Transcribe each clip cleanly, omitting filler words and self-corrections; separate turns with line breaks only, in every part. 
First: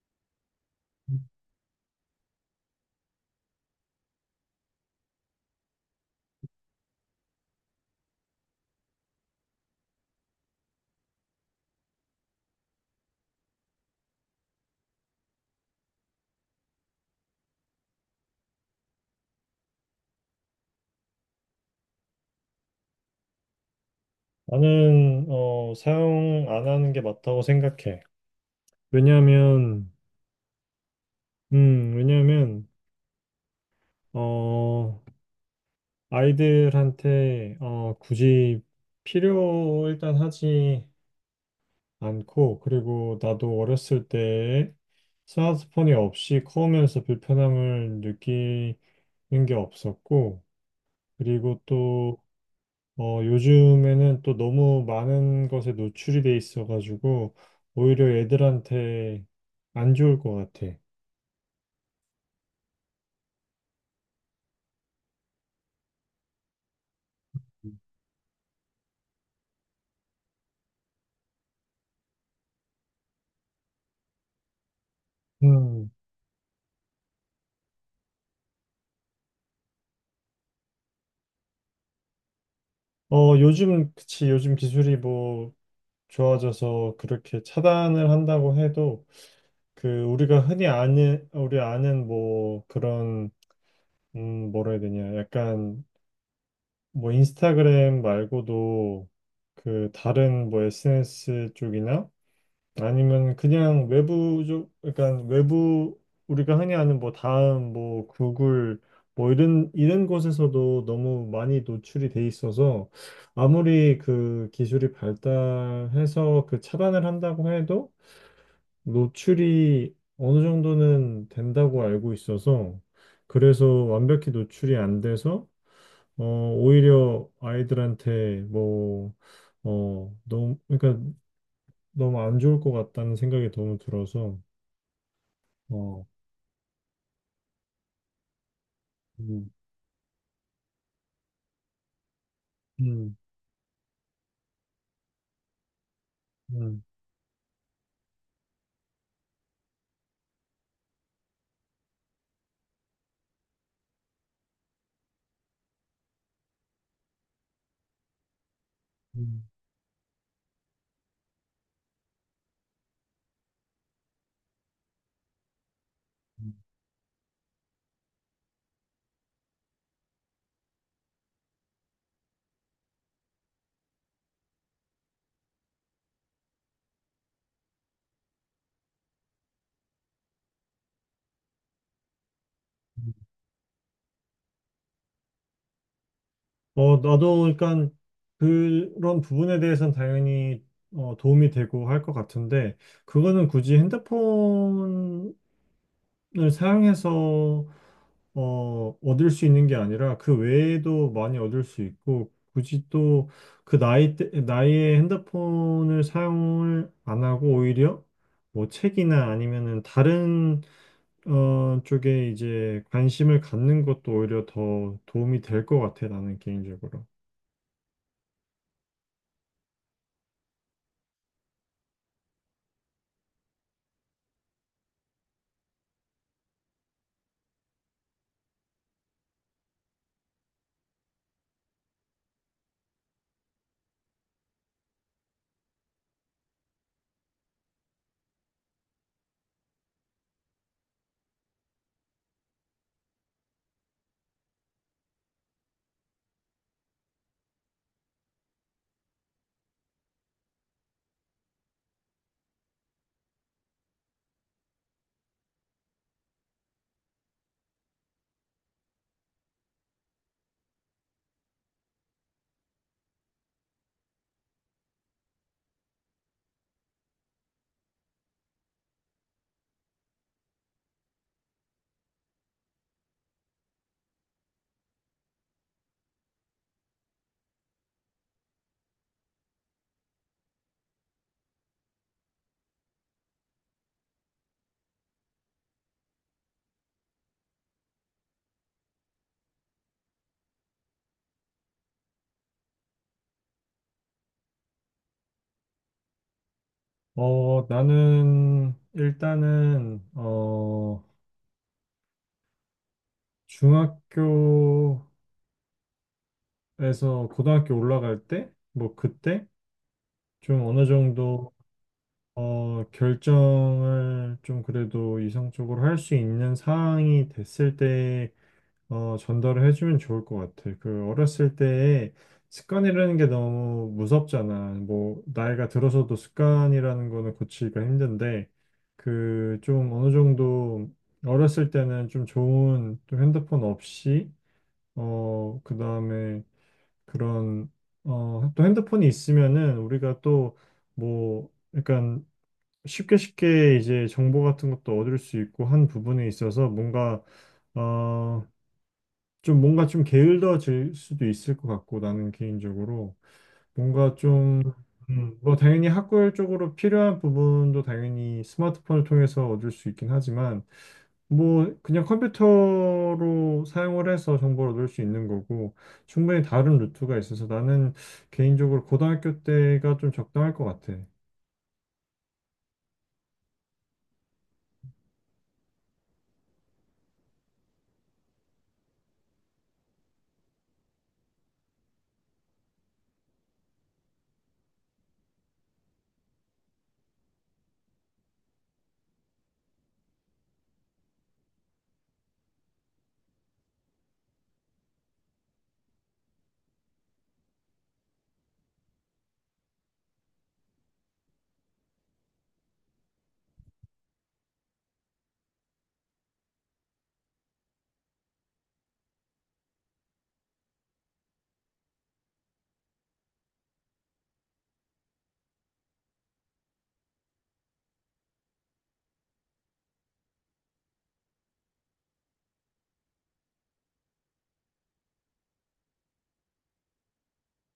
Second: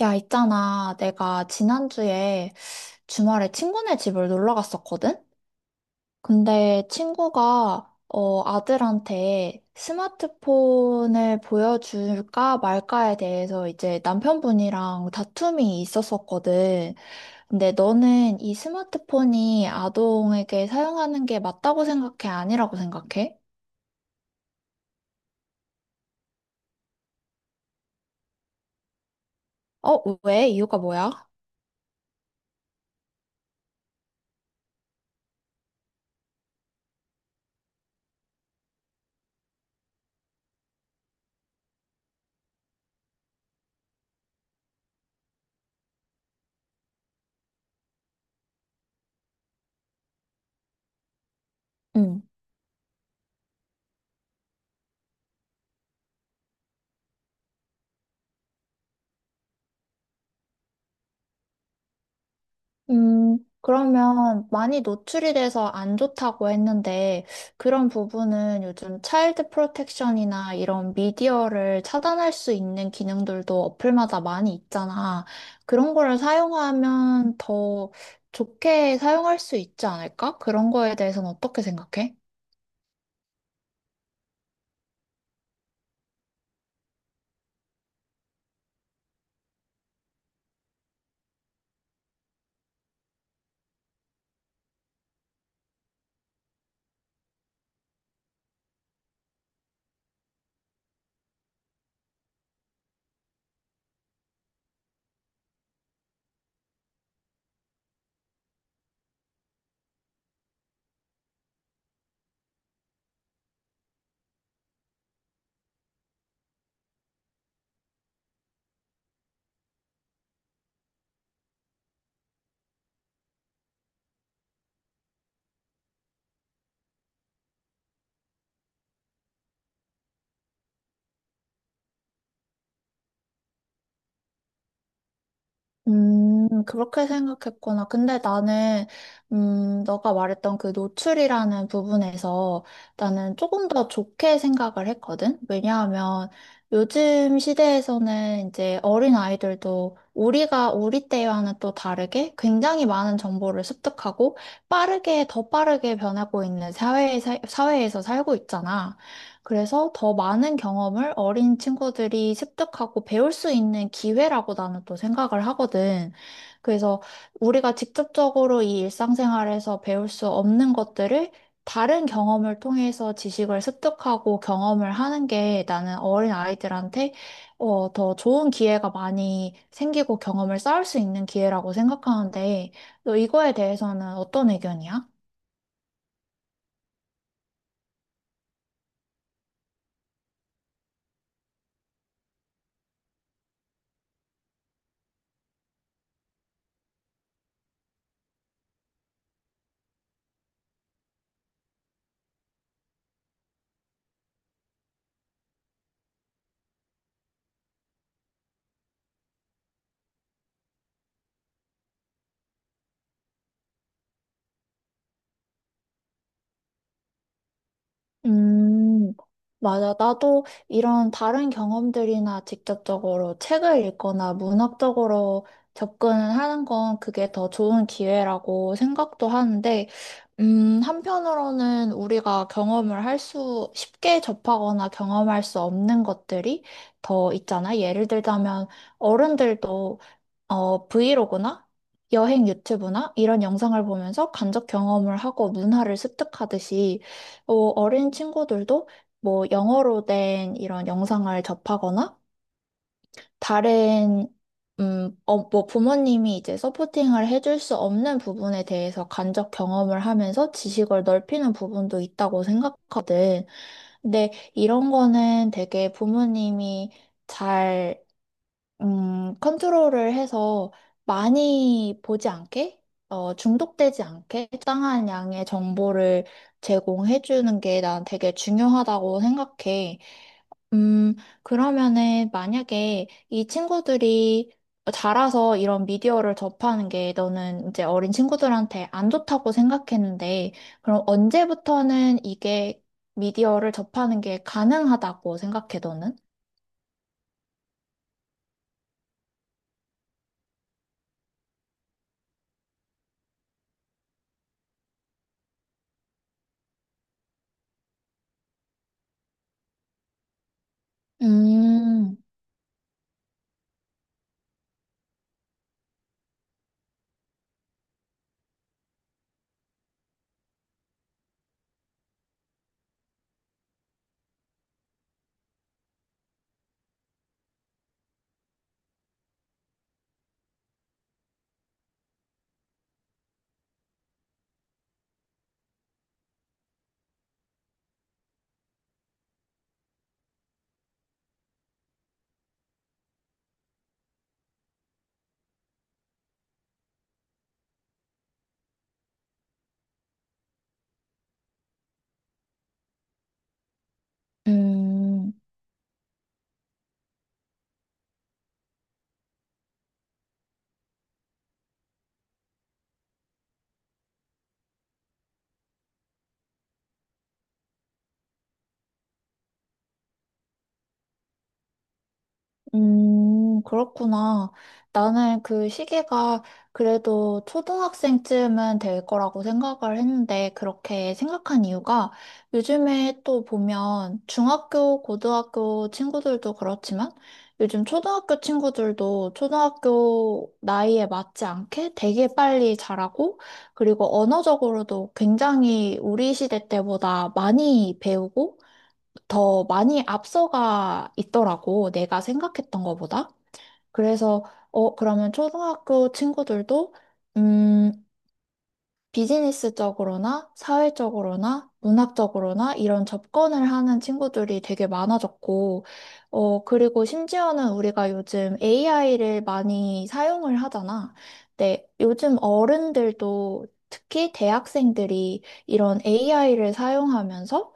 야, 있잖아. 내가 지난주에 주말에 친구네 집을 놀러 갔었거든? 근데 친구가, 아들한테 스마트폰을 보여줄까 말까에 대해서 이제 남편분이랑 다툼이 있었었거든. 근데 너는 이 스마트폰이 아동에게 사용하는 게 맞다고 생각해? 아니라고 생각해?
나는 사용 안 하는 게 맞다고 생각해. 왜냐하면,
어, 왜? 이유가 뭐야?
왜냐하면 어, 아이들한테 굳이 필요 일단 하지 않고, 그리고 나도 어렸을 때 스마트폰이 없이 커오면서 불편함을 느끼는 게 없었고, 그리고
응.
요즘에는 또 너무 많은 것에 노출이 돼 있어가지고 오히려 애들한테 안 좋을 것 같아.
그러면 많이 노출이 돼서 안 좋다고 했는데 그런 부분은 요즘 차일드 프로텍션이나 이런 미디어를 차단할 수 있는 기능들도 어플마다 많이 있잖아.
음.
그런 거를 사용하면 더 좋게 사용할 수 있지 않을까? 그런 거에 대해서는 어떻게 생각해?
요즘, 그치, 요즘 기술이 뭐 좋아져서 그렇게 차단을 한다고 해도 그 우리가 흔히 아는, 우리 아는 뭐 그런, 뭐라 해야 되냐. 약간 뭐 인스타그램 말고도 그 다른 뭐 SNS 쪽이나 아니면 그냥 외부적, 그러니까 외부 우리가 흔히 아는 뭐 다음, 뭐 구글, 뭐 이런 곳에서도 너무 많이 노출이 돼 있어서 아무리 그 기술이 발달해서 그 차단을 한다고 해도 노출이 어느 정도는 된다고 알고 있어서 그래서 완벽히 노출이 안 돼서 오히려 아이들한테 뭐 너무 그러니까 너무 안 좋을 것 같다는 생각이 너무 들어서 어,
그렇게 생각했구나. 근데 나는,
음,
너가 말했던 그 노출이라는 부분에서
음,
나는 조금 더 좋게 생각을 했거든? 왜냐하면
음,
요즘 시대에서는 이제 어린 아이들도 우리가, 우리 때와는 또 다르게 굉장히 많은 정보를 습득하고 빠르게, 더 빠르게 변하고 있는 사회에, 사회에서 살고 있잖아.
음,
그래서 더 많은 경험을 어린 친구들이 습득하고 배울 수 있는 기회라고 나는 또 생각을 하거든. 그래서 우리가 직접적으로 이 일상생활에서 배울 수 없는 것들을 다른 경험을 통해서 지식을 습득하고 경험을 하는 게 나는 어린 아이들한테 더 좋은 기회가 많이 생기고 경험을 쌓을 수 있는 기회라고 생각하는데,
음.
너 이거에 대해서는 어떤 의견이야?
나도 그러니까 그런 부분에 대해서는 당연히 도움이 되고 할 것 같은데 그거는 굳이 핸드폰을 사용해서 얻을 수 있는 게 아니라 그 외에도 많이 얻을 수 있고 굳이 또 그 나이 때 나이에 핸드폰을 사용을 안 하고 오히려 뭐 책이나 아니면은 다른 쪽에 이제 관심을 갖는 것도 오히려 더 도움이 될 것 같아, 나는 개인적으로.
음, 맞아. 나도 이런 다른 경험들이나 직접적으로 책을 읽거나 문학적으로 접근을 하는 건 그게 더 좋은 기회라고 생각도 하는데, 한편으로는 우리가 경험을 할 수, 쉽게 접하거나 경험할 수 없는 것들이 더 있잖아. 예를 들자면, 어른들도 브이로그나 여행 유튜브나 이런 영상을 보면서 간접 경험을 하고 문화를 습득하듯이 어린 친구들도 뭐 영어로 된 이런 영상을 접하거나 다른 뭐 부모님이 이제 서포팅을 해줄 수 없는 부분에 대해서 간접 경험을 하면서 지식을 넓히는 부분도 있다고 생각하거든. 근데 이런 거는 되게 부모님이 잘 컨트롤을 해서 많이 보지 않게, 중독되지 않게 적당한 양의 정보를 제공해 주는 게 난 되게 중요하다고 생각해. 음, 그러면은 만약에 이 친구들이 자라서 이런 미디어를 접하는 게 너는 이제 어린 친구들한테 안 좋다고 생각했는데, 그럼 언제부터는 이게 미디어를 접하는 게 가능하다고 생각해, 너는?
나는 일단은, 중학교에서 고등학교 올라갈 때, 뭐 그때 좀 어느 정도,
음,
결정을 좀 그래도 이성적으로 할 수 있는 상황이 됐을 때 전달을 해주면 좋을 것 같아. 그 어렸을 때에 습관이라는 게 너무 무섭잖아. 뭐 나이가 들어서도 습관이라는 거는 고치기가 힘든데 그 좀 어느 정도 어렸을 때는 좀 좋은 또 핸드폰 없이 그다음에 그런 또 핸드폰이 있으면은 우리가 또 뭐 약간 쉽게 이제 정보 같은 것도 얻을 수 있고 한 부분에 있어서 뭔가 어, 좀 뭔가 좀 게을러질 수도 있을 것 같고 나는 개인적으로 뭔가 좀
음.
뭐 당연히 학구열적으로 필요한 부분도 당연히 스마트폰을 통해서 얻을 수 있긴 하지만 뭐 그냥 컴퓨터로 사용을 해서 정보를 얻을 수 있는 거고 충분히 다른 루트가 있어서 나는 개인적으로 고등학교 때가 좀 적당할 것 같아.
그렇구나. 나는 그 시기가 그래도 초등학생쯤은 될 거라고 생각을 했는데, 그렇게 생각한 이유가 요즘에 또 보면 중학교, 고등학교 친구들도 그렇지만, 요즘 초등학교 친구들도 초등학교 나이에 맞지 않게 되게 빨리 자라고, 그리고 언어적으로도 굉장히 우리 시대 때보다 많이 배우고, 더 많이 앞서가 있더라고, 내가 생각했던 것보다. 그래서, 그러면 초등학교 친구들도, 음, 비즈니스적으로나 사회적으로나 문학적으로나 이런 접근을 하는 친구들이 되게 많아졌고, 그리고 심지어는 우리가 요즘 AI를 많이 사용을 하잖아. 네, 요즘 어른들도 특히 대학생들이 이런 AI를 사용하면서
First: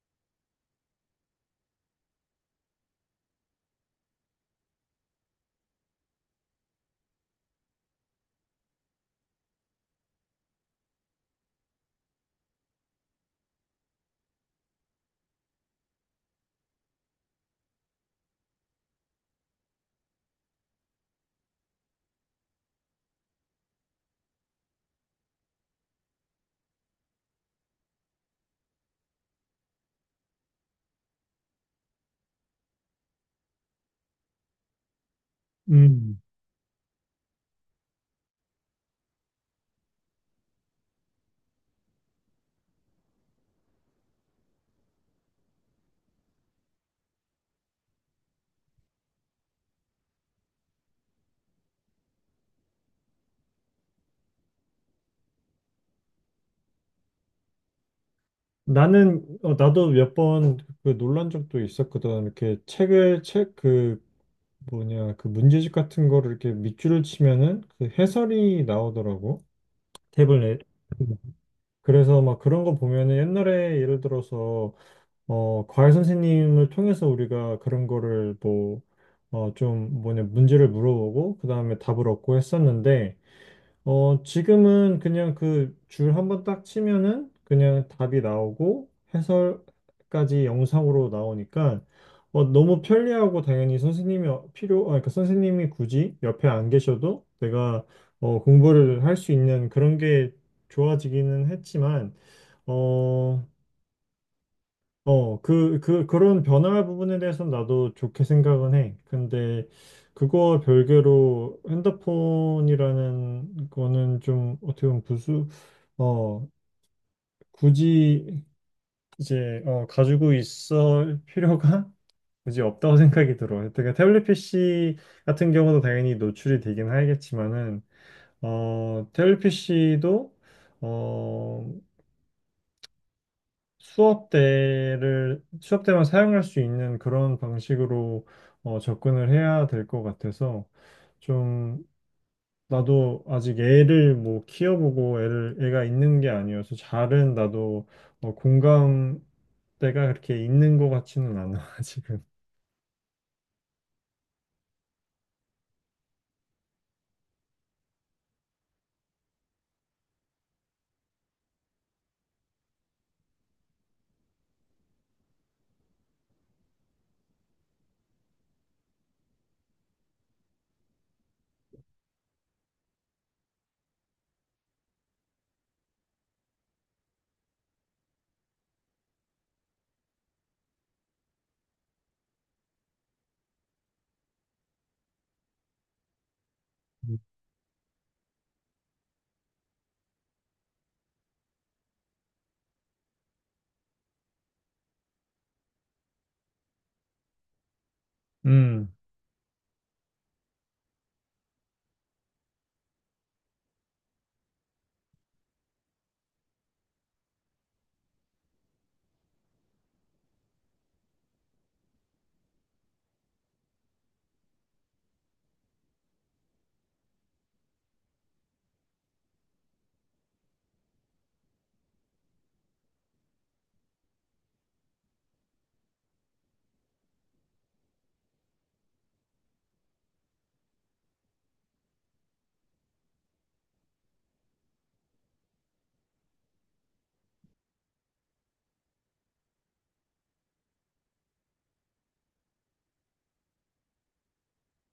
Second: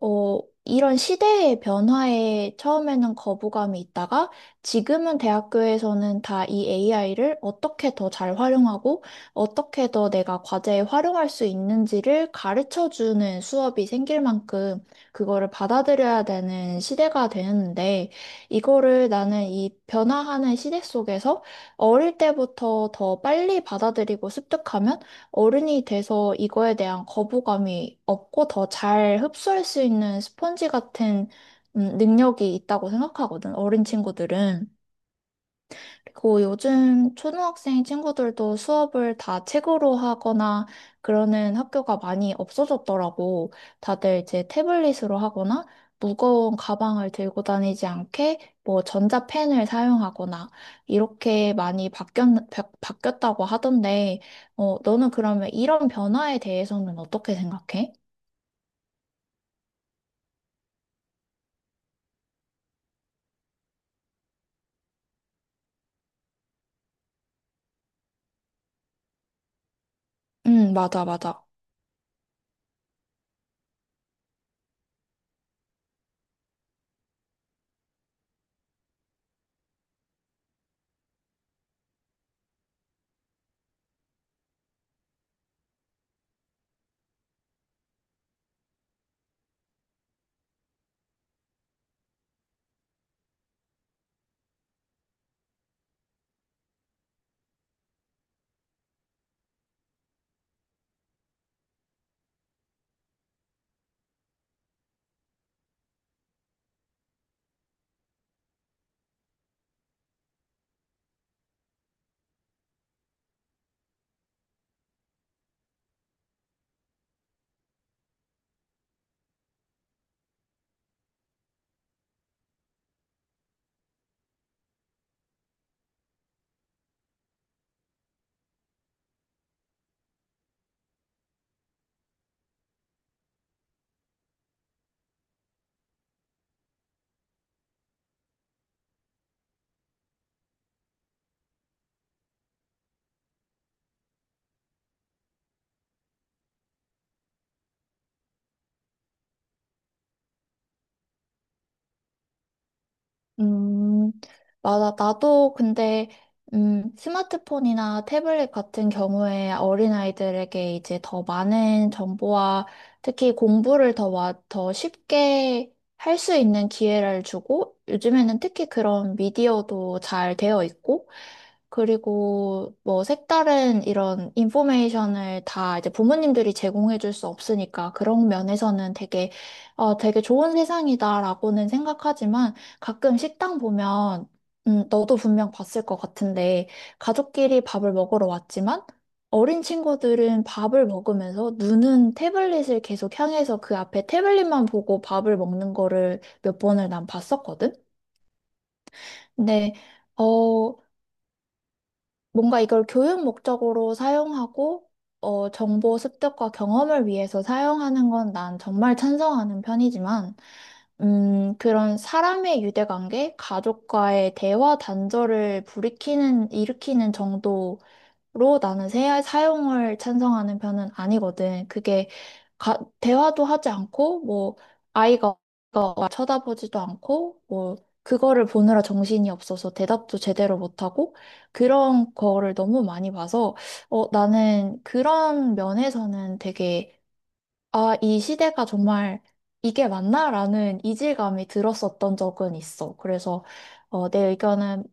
어, 이런 시대의 변화에 처음에는 거부감이 있다가 지금은 대학교에서는 다 이 AI를 어떻게 더 잘 활용하고 어떻게 더 내가 과제에 활용할 수 있는지를 가르쳐 주는 수업이 생길 만큼 그거를 받아들여야 되는 시대가 되는데 이거를 나는 이 변화하는 시대 속에서 어릴 때부터 더 빨리 받아들이고 습득하면 어른이 돼서 이거에 대한 거부감이 없고 더 잘 흡수할 수 있는 스펀지 같은 능력이 있다고 생각하거든, 어린 친구들은.
음.
그 요즘 초등학생 친구들도 수업을 다 책으로 하거나 그러는 학교가 많이 없어졌더라고. 다들 이제 태블릿으로 하거나 무거운 가방을 들고 다니지 않게 뭐 전자펜을 사용하거나 이렇게 많이 바뀌었다고 하던데, 어, 너는 그러면 이런 변화에 대해서는 어떻게 생각해?
나는 나도 몇 번 그 놀란 적도 있었거든. 이렇게 책을 책그 뭐냐 그 문제집 같은 거를 이렇게 밑줄을 치면은 그 해설이 나오더라고 탭을 내.
응, 맞아, 맞아.
그래서 막 그런 거 보면은 옛날에 예를 들어서 과외 선생님을 통해서 우리가 그런 거를 뭐 좀 뭐냐 문제를 물어보고 그 다음에 답을 얻고 했었는데 지금은 그냥 그 줄 한번 딱 치면은 그냥 답이 나오고 해설까지 영상으로 나오니까 너무 편리하고 당연히 선생님이 어- 필요, 아, 그러니까 선생님이 굳이 옆에 안 계셔도 내가 공부를 할 수 있는 그런 게 좋아지기는 했지만, 어, 그런 변화 부분에 대해서는 나도 좋게 생각은 해. 근데 그거 별개로 핸드폰이라는 거는 좀 어떻게 보면 어, 굳이 이제, 가지고 있을 필요가 굳이 없다고 생각이 들어. 그러니까 태블릿 PC 같은 경우도 당연히 노출이 되긴 하겠지만은, 태블릿 PC도 수업 때만 사용할 수 있는 그런 방식으로 접근을 해야 될 것 같아서 좀 나도 아직 애를 뭐 키워보고 애를 애가 있는 게 아니어서 잘은 나도 공감대가 그렇게 있는 것 같지는 않아 지금.
음, 맞아. 나도 근데, 스마트폰이나 태블릿 같은 경우에 어린아이들에게 이제 더 많은 정보와 특히 공부를 더, 와, 더 쉽게 할 수 있는 기회를 주고, 요즘에는 특히 그런 미디어도 잘 되어 있고, 그리고 뭐 색다른 이런 인포메이션을 다 이제 부모님들이 제공해 줄 수 없으니까 그런 면에서는 되게, 되게 좋은 세상이다라고는 생각하지만, 가끔 식당 보면, 너도 분명 봤을 것 같은데, 가족끼리 밥을 먹으러 왔지만, 어린 친구들은 밥을 먹으면서 눈은 태블릿을 계속 향해서 그 앞에 태블릿만 보고 밥을 먹는 거를 몇 번을 난 봤었거든?
음,
근데, 어, 뭔가 이걸 교육 목적으로 사용하고, 정보 습득과 경험을 위해서 사용하는 건 난 정말 찬성하는 편이지만, 그런 사람의 유대관계, 가족과의 대화 단절을 일으키는 정도 로 나는 사용을 찬성하는 편은 아니거든. 그게 대화도 하지 않고 뭐 아이가 아이가 쳐다보지도 않고 뭐 그거를 보느라 정신이 없어서 대답도 제대로 못하고 그런 거를 너무 많이 봐서 어 나는 그런 면에서는 되게 아 이 시대가 정말 이게 맞나라는 이질감이 들었었던 적은 있어. 그래서 내 의견은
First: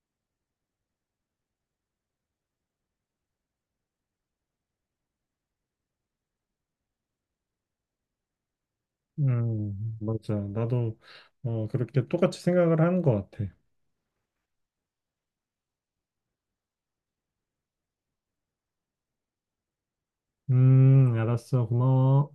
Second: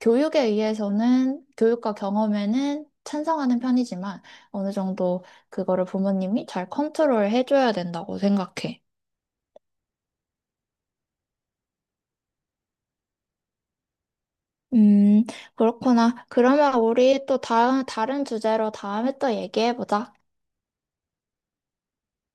교육에 의해서는 교육과 경험에는 찬성하는 편이지만 어느 정도 그거를 부모님이 잘 컨트롤 해줘야 된다고 생각해.
맞아. 나도 그렇게 똑같이 생각을 하는 것 같아.
음, 그렇구나. 그러면 우리 또 다음, 다른 주제로 다음에 또 얘기해보자.
알았어. 고마워.